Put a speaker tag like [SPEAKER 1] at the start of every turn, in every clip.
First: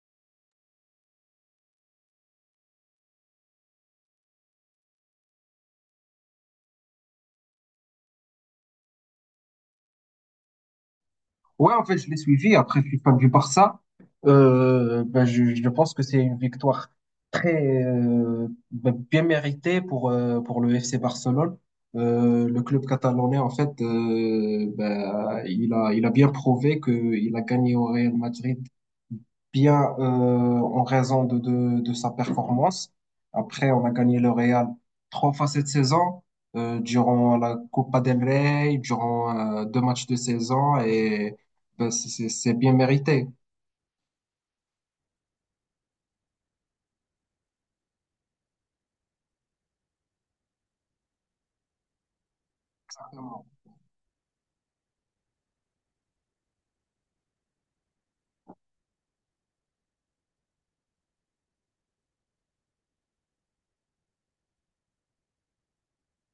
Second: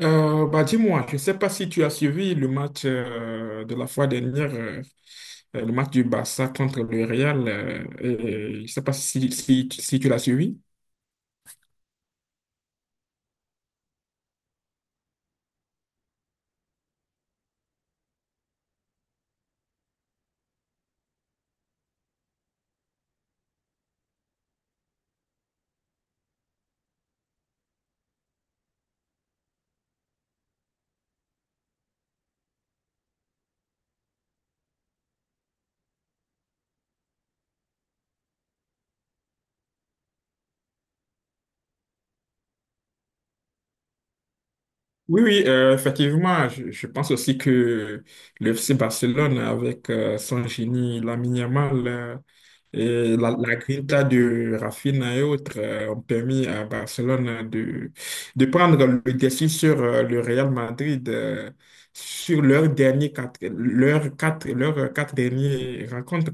[SPEAKER 1] Bah dis-moi, je ne sais pas si tu as suivi le match de la fois dernière, le match du Barça contre le Real. Et je ne sais pas si tu l'as suivi.
[SPEAKER 2] Ouais, en fait, je l'ai suivi. Après, je suis fan du Barça. Je pense que c'est une victoire très bien méritée pour le FC Barcelone. Le club catalanais, en fait, il a bien prouvé qu'il a gagné au Real Madrid bien en raison de sa performance. Après, on a gagné le Real trois fois cette saison, durant la Copa del Rey, durant deux matchs de saison, et ben, c'est bien mérité.
[SPEAKER 1] Oui, oui, effectivement, je pense aussi que le FC Barcelone, avec son génie Lamine Yamal, et la grinta de Rafinha et autres ont permis à Barcelone de prendre le dessus sur le Real Madrid sur leurs derniers quatre, leurs quatre dernières rencontres.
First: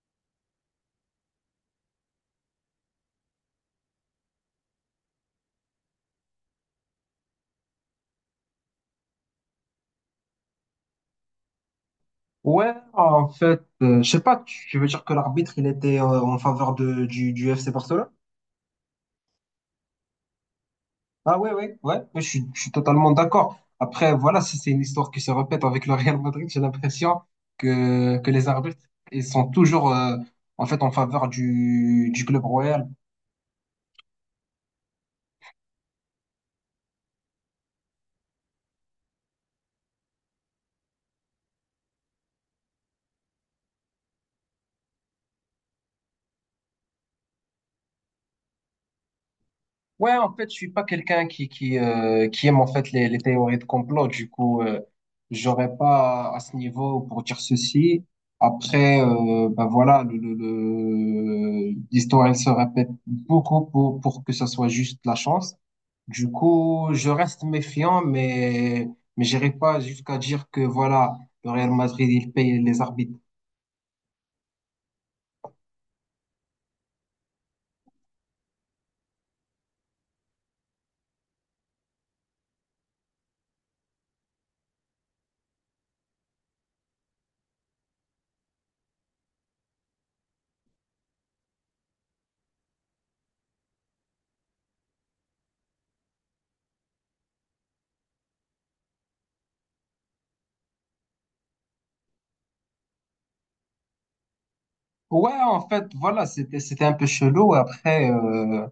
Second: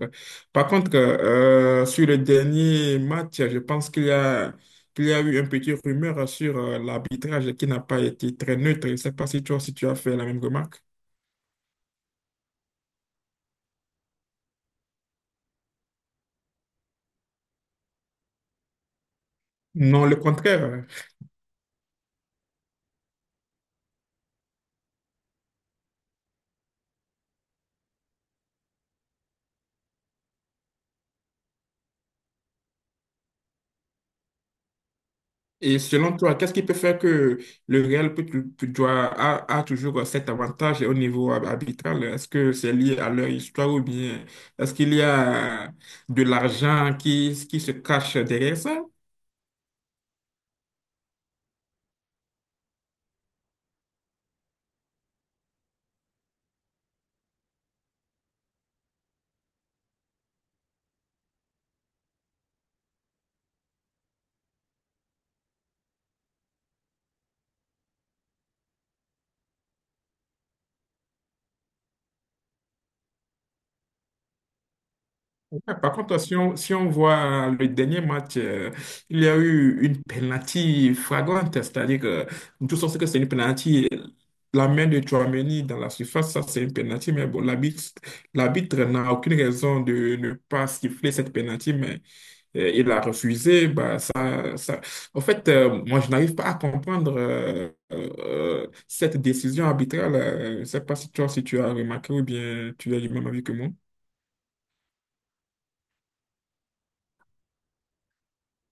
[SPEAKER 1] Par contre, sur le dernier match, je pense qu'il y a eu un petit rumeur sur l'arbitrage qui n'a pas été très neutre. Je ne sais pas si toi, si tu as fait la même remarque.
[SPEAKER 2] Je sais pas, tu veux dire que l'arbitre, il était en faveur de, du FC Barcelone?
[SPEAKER 1] Non, le contraire.
[SPEAKER 2] Ah ouais, ouais, ouais, ouais, je suis totalement d'accord. Après, voilà, si c'est une histoire qui se répète avec le Real Madrid, j'ai l'impression que les arbitres, ils sont toujours en fait en faveur du club royal.
[SPEAKER 1] Et selon toi, qu'est-ce qui peut faire que le Real doit, a toujours cet avantage au niveau arbitral? Est-ce que c'est lié à leur histoire ou bien est-ce qu'il y a de l'argent qui se cache derrière ça?
[SPEAKER 2] Ouais, en fait, je suis pas quelqu'un qui qui aime en fait les théories de complot. Du coup, j'aurais pas à à ce niveau pour dire ceci. Après, voilà, l'histoire elle se répète beaucoup pour que ça soit juste la chance. Du coup, je reste méfiant, mais j'irai pas jusqu'à dire que voilà, le Real Madrid il paye les arbitres.
[SPEAKER 1] Ouais. Par contre, si on voit, hein, le dernier match, il y a eu une penalty flagrante, c'est-à-dire que tout sens que c'est une penalty. La main de Tchouaméni dans la surface, ça c'est une penalty, mais bon, l'arbitre n'a aucune raison de ne pas siffler cette penalty, mais il a refusé. Bah, ça, ça. En fait, moi je n'arrive pas à comprendre cette décision arbitrale. Je ne sais pas si toi, si tu as remarqué ou bien tu as du même avis que moi.
[SPEAKER 2] Voilà, c'était un peu chelou. Après, euh,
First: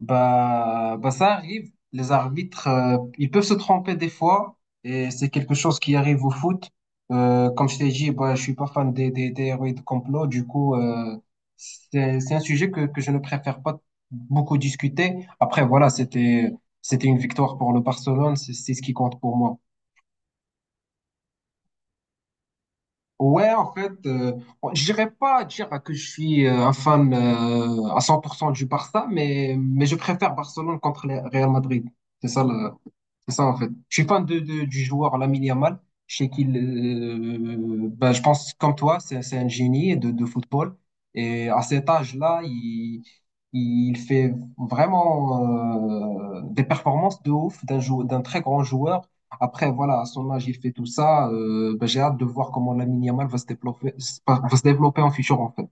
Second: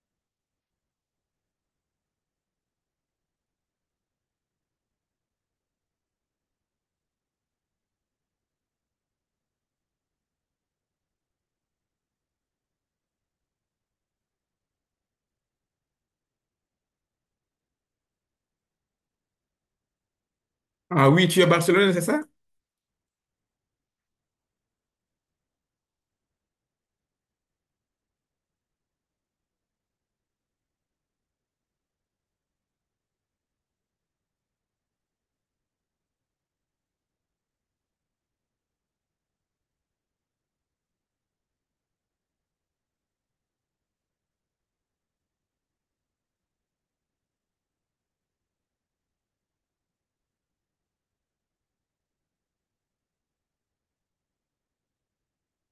[SPEAKER 2] Bah, bah ça arrive. Les arbitres, ils peuvent se tromper des fois, et c'est quelque chose qui arrive au foot. Comme je t'ai dit, bah, je suis pas fan des héros et de complot. Du coup, c'est un sujet que je ne préfère pas beaucoup discuter. Après, voilà, c'était une victoire pour le Barcelone. C'est ce qui compte pour moi.
[SPEAKER 1] Ah oui, tu es à Barcelone, c'est ça?
[SPEAKER 2] Ouais, en fait, euh, je dirais pas dire que je suis un fan à 100% du Barça, mais je préfère Barcelone contre le Real Madrid. C'est ça le, c'est ça, en fait. Je suis fan de, du joueur Lamine Yamal. Je sais qu'il, je pense, comme toi, c'est un génie de football. Et à cet âge-là, il fait vraiment des performances de ouf d'un très grand joueur. Après, voilà, à son âge, il fait tout ça. J'ai hâte de voir comment Lamine Yamal va se développer en futur, en fait.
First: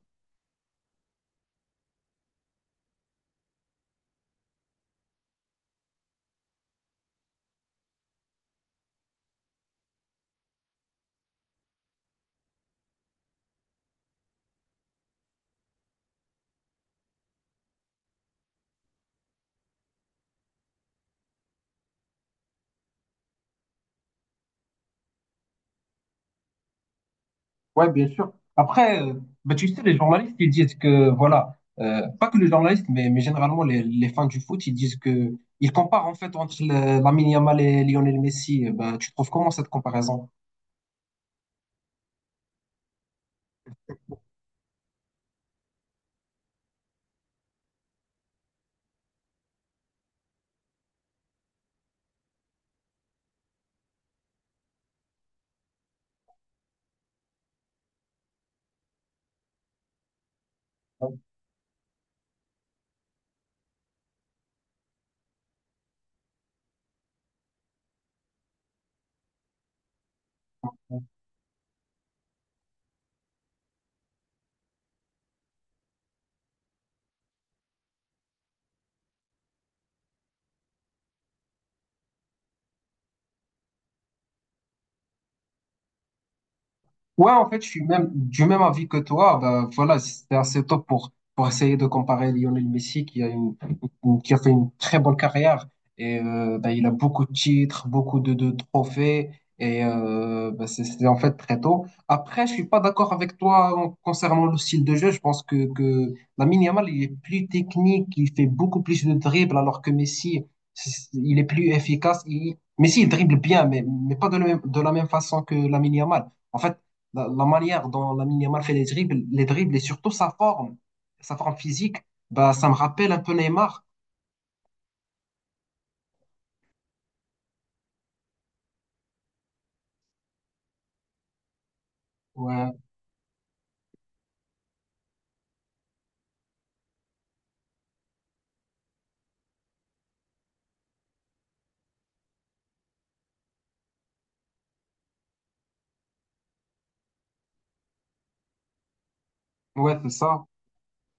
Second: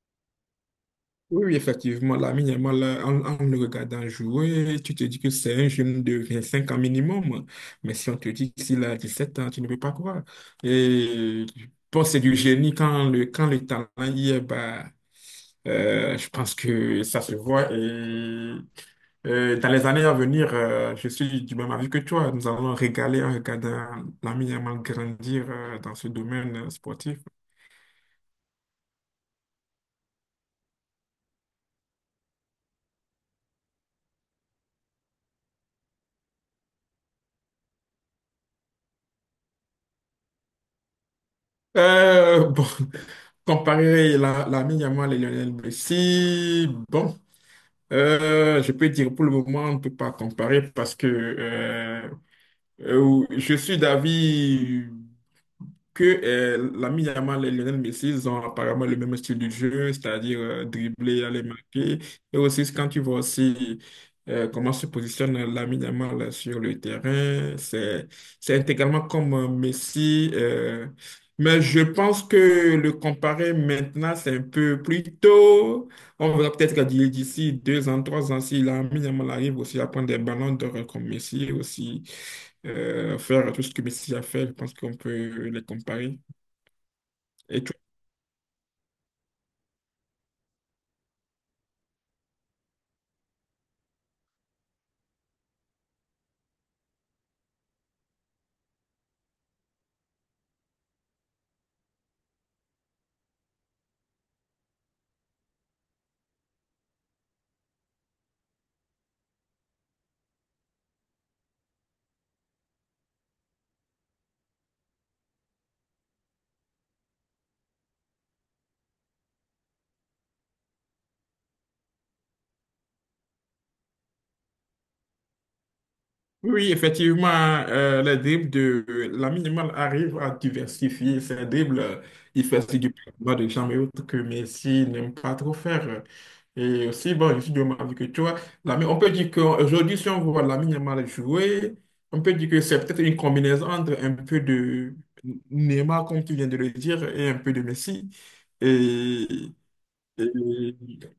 [SPEAKER 1] Oui, oui, effectivement, là, minimum, là, en le regardant jouer, tu te dis que c'est un jeune de 25 ans minimum. Mais si on te dit qu'il a 17 ans, tu ne peux pas croire. Et je pense que c'est du génie quand le talent y est, bah, je pense que ça se voit. Et dans les années à venir, je suis du même avis que toi. Nous allons régaler en regardant Lamine Yamal grandir dans ce domaine sportif.
[SPEAKER 2] Ouais, bien sûr. Après, bah, tu sais, les journalistes, ils disent que, voilà, pas que les journalistes, mais généralement les fans du foot, ils disent que, ils comparent en fait entre Lamine Yamal et Lionel Messi. Bah, tu trouves comment cette comparaison?
[SPEAKER 1] Bon, comparer l'ami Yamal et Lionel Messi, bon, je peux dire pour le moment, on ne peut pas comparer parce que je suis d'avis que l'ami Yamal et Lionel Messi ils ont apparemment le même style de jeu, c'est-à-dire dribbler, aller marquer. Et aussi, quand tu vois aussi comment se positionne l'ami Yamal sur le terrain, c'est intégralement comme Messi. Mais je pense que le comparer maintenant, c'est un peu plus tôt. On verra peut-être que d'ici deux ans, trois ans, si l'ami Yamal arrive aussi à prendre des ballons d'or comme Messi aussi faire tout ce que Messi a fait, je pense qu'on peut les comparer. Et
[SPEAKER 2] Je
[SPEAKER 1] tu-
[SPEAKER 2] suis même du même avis que toi. Ben, voilà, c'était assez tôt pour essayer de comparer Lionel Messi, qui a une, qui a fait une très bonne carrière. Et il a beaucoup de titres, beaucoup de trophées. Et c'est en fait très tôt. Après, je suis pas d'accord avec toi concernant le style de jeu. Je pense que Lamine Yamal, il est plus technique, il fait beaucoup plus de dribbles, alors que Messi, il est plus efficace. Messi, il dribble bien, mais pas de la même, de la même façon que Lamine Yamal. En fait, la manière dont Lamine Yamal fait les dribbles et surtout sa forme physique, bah, ça me rappelle un peu Neymar.
[SPEAKER 1] Oui, effectivement, les dribbles de Lamine Yamal arrive à diversifier ses dribbles. Il fait
[SPEAKER 2] Ouais,
[SPEAKER 1] aussi du bas de jambes et autres que Messi n'aime pas trop faire. Et aussi, bon, je suis de même avis que toi. On peut dire qu'aujourd'hui, si on voit Lamine Yamal jouer, on peut dire que c'est peut-être une combinaison entre un peu de Neymar, comme tu viens de le dire, et un peu de Messi. Et
[SPEAKER 2] ouais, c'est
[SPEAKER 1] Et
[SPEAKER 2] ça.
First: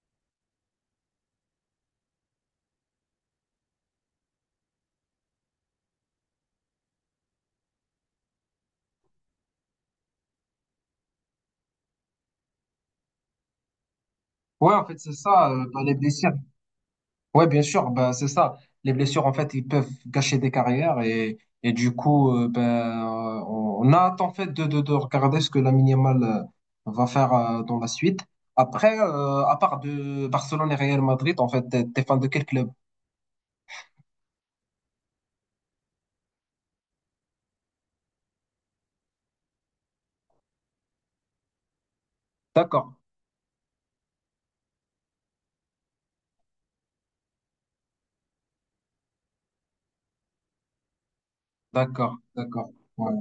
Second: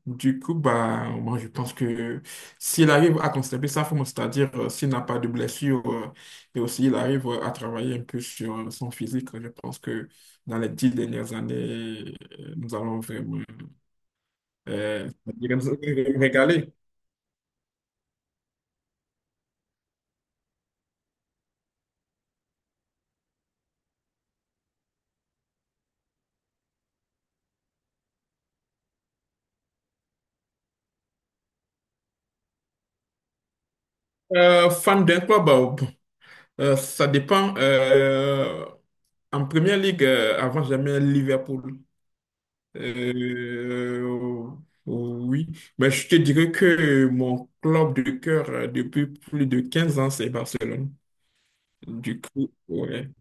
[SPEAKER 1] du coup, bah, moi, je pense que s'il arrive à conserver sa forme, c'est-à-dire s'il n'a pas de blessure et aussi il arrive à travailler un peu sur son physique, je pense que dans les dix dernières années, nous allons vraiment
[SPEAKER 2] C'est ça,
[SPEAKER 1] c'est-à-dire
[SPEAKER 2] bah, les
[SPEAKER 1] nous
[SPEAKER 2] blessures.
[SPEAKER 1] régaler.
[SPEAKER 2] Ouais, bien sûr, bah, c'est ça. Les blessures, en fait, ils peuvent gâcher des carrières et du coup, on a hâte, en fait, de regarder ce que Lamine Yamal va faire dans la suite. Après, à part de Barcelone et Real Madrid, en fait, t'es fan de quel club?
[SPEAKER 1] Fan d'un club, bah, bon, ça dépend. En première ligue, avant, j'aimais Liverpool.
[SPEAKER 2] D'accord,
[SPEAKER 1] Oh, oh, oui, mais je te dirais que mon club de cœur depuis plus de 15 ans, c'est Barcelone.
[SPEAKER 2] d'accord,
[SPEAKER 1] Du coup,
[SPEAKER 2] d'accord.
[SPEAKER 1] ouais.
[SPEAKER 2] Ouais,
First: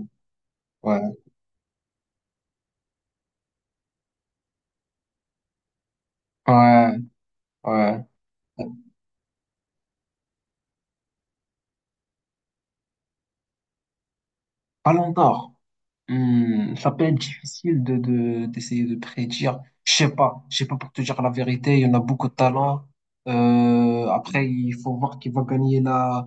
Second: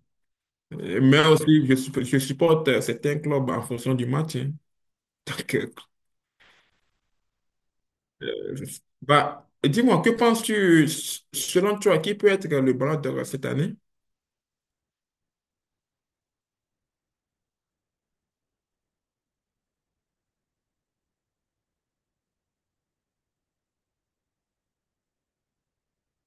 [SPEAKER 2] ouais,
[SPEAKER 1] Mais aussi, je supporte certains clubs en fonction du match, hein. Donc,
[SPEAKER 2] ouais, ouais.
[SPEAKER 1] bah, dis-moi, que penses-tu, selon toi, qui peut être le ballon d'or cette année?
[SPEAKER 2] Ballon d'or. Hmm, ça peut être difficile de, d'essayer de prédire. Je sais pas pour te dire la vérité. Il y en a beaucoup de talents. Après, il faut voir qui va gagner la,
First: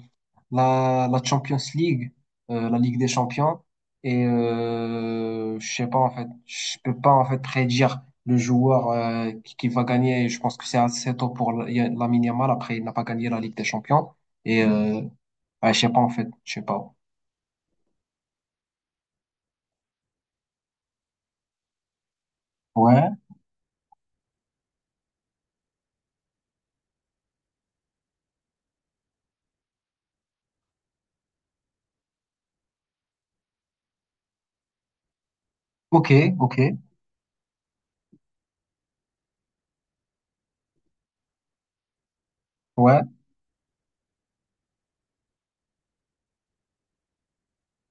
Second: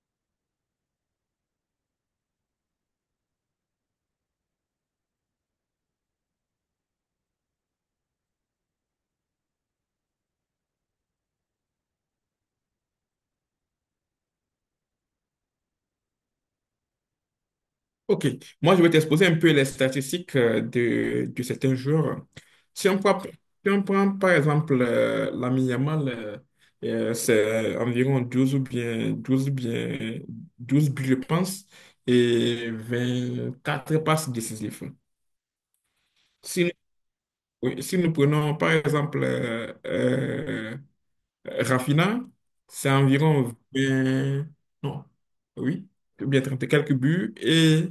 [SPEAKER 2] la, la Champions League, la Ligue des Champions. Et je sais pas en fait, je peux pas en fait prédire le joueur qui va gagner. Et je pense que c'est assez tôt pour Lamine Yamal. Après, il n'a pas gagné la Ligue des Champions. Et ouais, je sais pas en fait, je sais pas.
[SPEAKER 1] Ok, moi je vais t'exposer un peu les statistiques de certains joueurs.
[SPEAKER 2] Ouais.
[SPEAKER 1] Si on prend, par exemple Lamine Yamal, c'est environ 12 ou bien 12 ou bien 12 buts, je pense, et 24 passes décisives.
[SPEAKER 2] Ok, ok.
[SPEAKER 1] Si nous, Oui, si nous prenons par exemple Raphinha, c'est
[SPEAKER 2] Ouais.
[SPEAKER 1] environ vingt, non, oui, ou bien 30 et quelques buts,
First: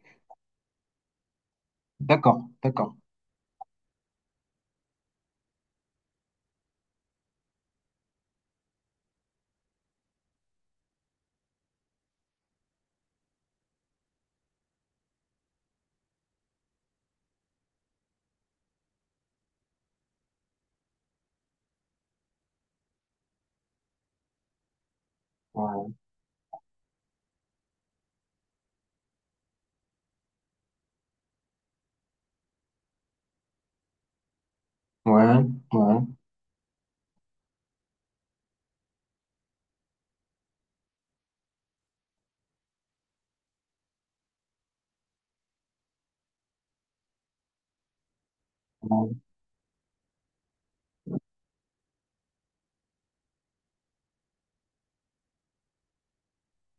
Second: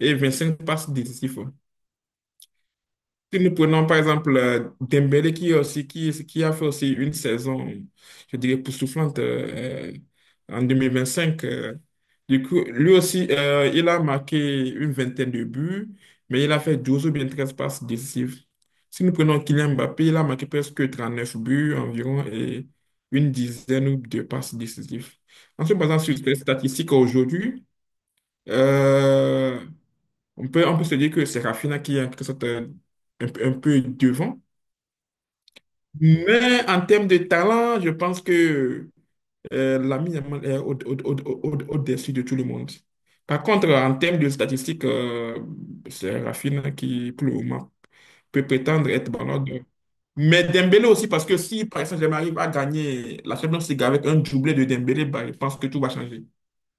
[SPEAKER 1] et 25 passes décisives.
[SPEAKER 2] D'accord, d'accord.
[SPEAKER 1] Si nous prenons par exemple Dembélé qui a fait aussi une saison, je dirais, époustouflante en 2025, du coup, lui aussi, il a marqué une vingtaine de buts, mais il a fait 12 ou bien 13 passes décisives. Si nous prenons Kylian Mbappé, il a marqué presque 39 buts environ et une dizaine de passes décisives. En se
[SPEAKER 2] Ouais,
[SPEAKER 1] basant sur les statistiques aujourd'hui, euh, on peut se dire que c'est Rafinha qui est en quelque sorte un peu devant.
[SPEAKER 2] ouais, ouais,
[SPEAKER 1] Mais en termes de talent, je pense que Lamine Yamal est dessus de tout le monde. Par contre, en termes de statistiques, c'est Rafinha qui, pour le moment, peut prétendre être
[SPEAKER 2] ouais.
[SPEAKER 1] ballon d'or. Mais Dembélé aussi, parce que si, par exemple, j'arrive à gagner la Champions League avec un doublé de Dembélé, bah, je pense que tout va changer.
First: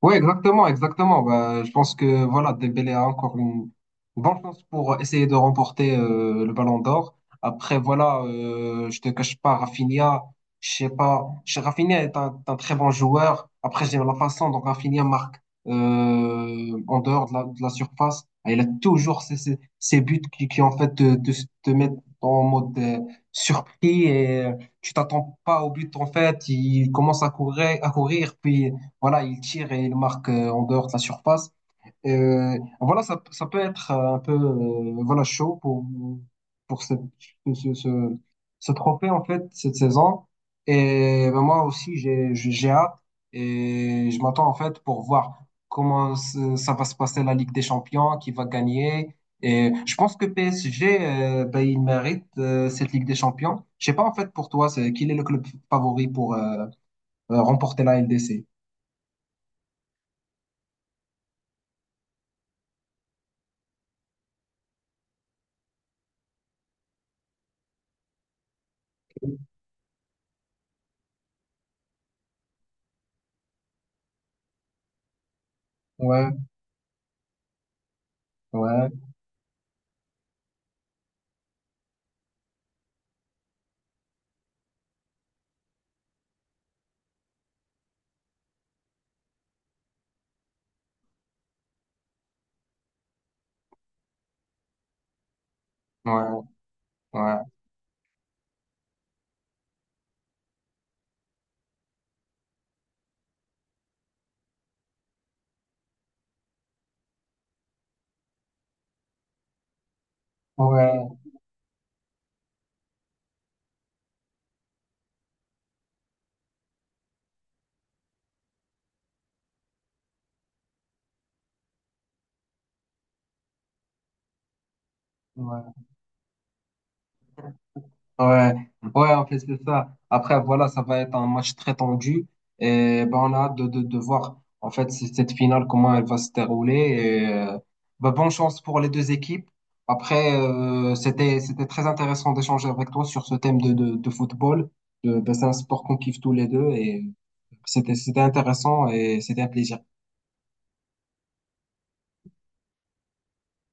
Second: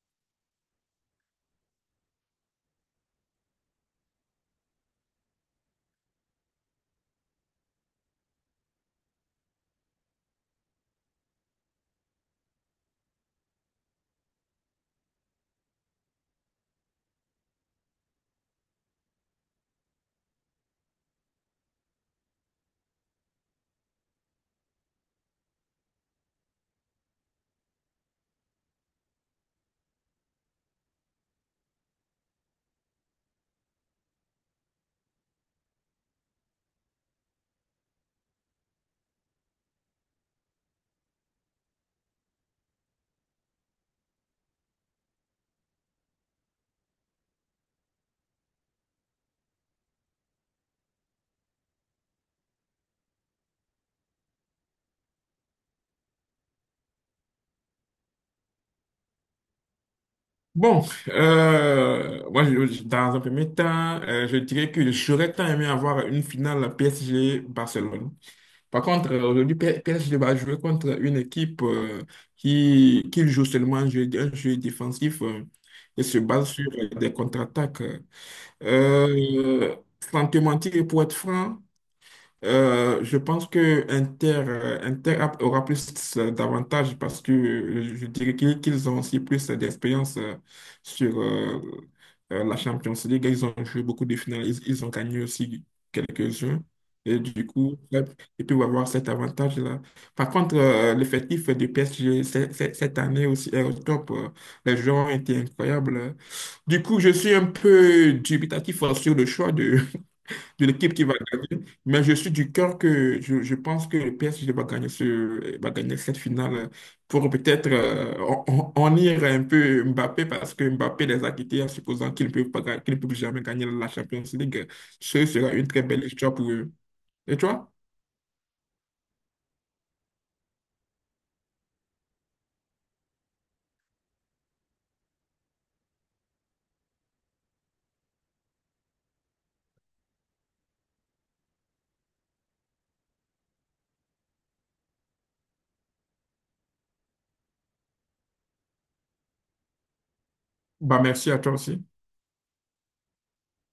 [SPEAKER 2] Oui, exactement, exactement. Bah, je pense que voilà, Dembélé a encore une bonne chance pour essayer de remporter le Ballon d'Or. Après, voilà, je te cache pas, Rafinha, je sais pas, Rafinha est un très bon joueur. Après, j'aime la façon dont Rafinha marque en dehors de la surface. Et il a toujours ces, ces, ces buts qui en fait te, te, te mettent en mode surpris et tu t'attends pas au but en fait. Il commence à courir, puis voilà, il tire et il marque en dehors de la surface. Voilà, ça peut être un peu voilà, chaud pour ce, ce, ce, ce trophée, en fait, cette saison. Et ben, moi aussi, j'ai hâte et je m'attends, en fait, pour voir comment ça va se passer la Ligue des Champions, qui va gagner. Et je pense que PSG, il mérite cette Ligue des Champions. Je sais pas, en fait, pour toi, c'est, quel est le club favori pour, remporter la LDC.
[SPEAKER 1] Bon, moi, dans un premier temps, je dirais que j'aurais tant aimé avoir une finale PSG-Barcelone. Par contre, aujourd'hui, PSG va jouer contre une équipe qui joue seulement un jeu défensif et se
[SPEAKER 2] Ouais,
[SPEAKER 1] base sur des contre-attaques.
[SPEAKER 2] ouais,
[SPEAKER 1] Euh, Sans te mentir, et pour être franc, je pense que aura plus d'avantages parce que je dirais qu'ils ont aussi plus d'expérience sur la Champions League. Ils ont joué beaucoup de finales, ils ont gagné aussi
[SPEAKER 2] ouais,
[SPEAKER 1] quelques-uns. Et du
[SPEAKER 2] ouais,
[SPEAKER 1] coup, là, ils peuvent avoir cet avantage-là. Par contre, l'effectif du PSG cette année aussi est au top. Les joueurs ont été incroyables. Du coup, je suis un peu dubitatif sur le choix d'une
[SPEAKER 2] ouais,
[SPEAKER 1] équipe qui va gagner. Mais je suis du cœur que je pense que le PSG va gagner, va gagner cette finale pour peut-être en ir un peu Mbappé parce que Mbappé les a quittés en supposant qu'ils ne peuvent pas, qu'ils ne peuvent jamais gagner la Champions League. Ce sera une très
[SPEAKER 2] ouais.
[SPEAKER 1] belle histoire pour eux. Et toi?
[SPEAKER 2] Ouais, c'est ça. Après, voilà, ça va être un match très tendu. Et ben, on a hâte de voir, en fait, cette finale, comment elle va se dérouler. Et, bonne chance pour les deux équipes. Après, c'était très intéressant d'échanger avec toi sur ce thème de football. C'est un sport qu'on kiffe tous les deux et c'était intéressant et c'était un plaisir.
[SPEAKER 1] Bah, merci à toi aussi.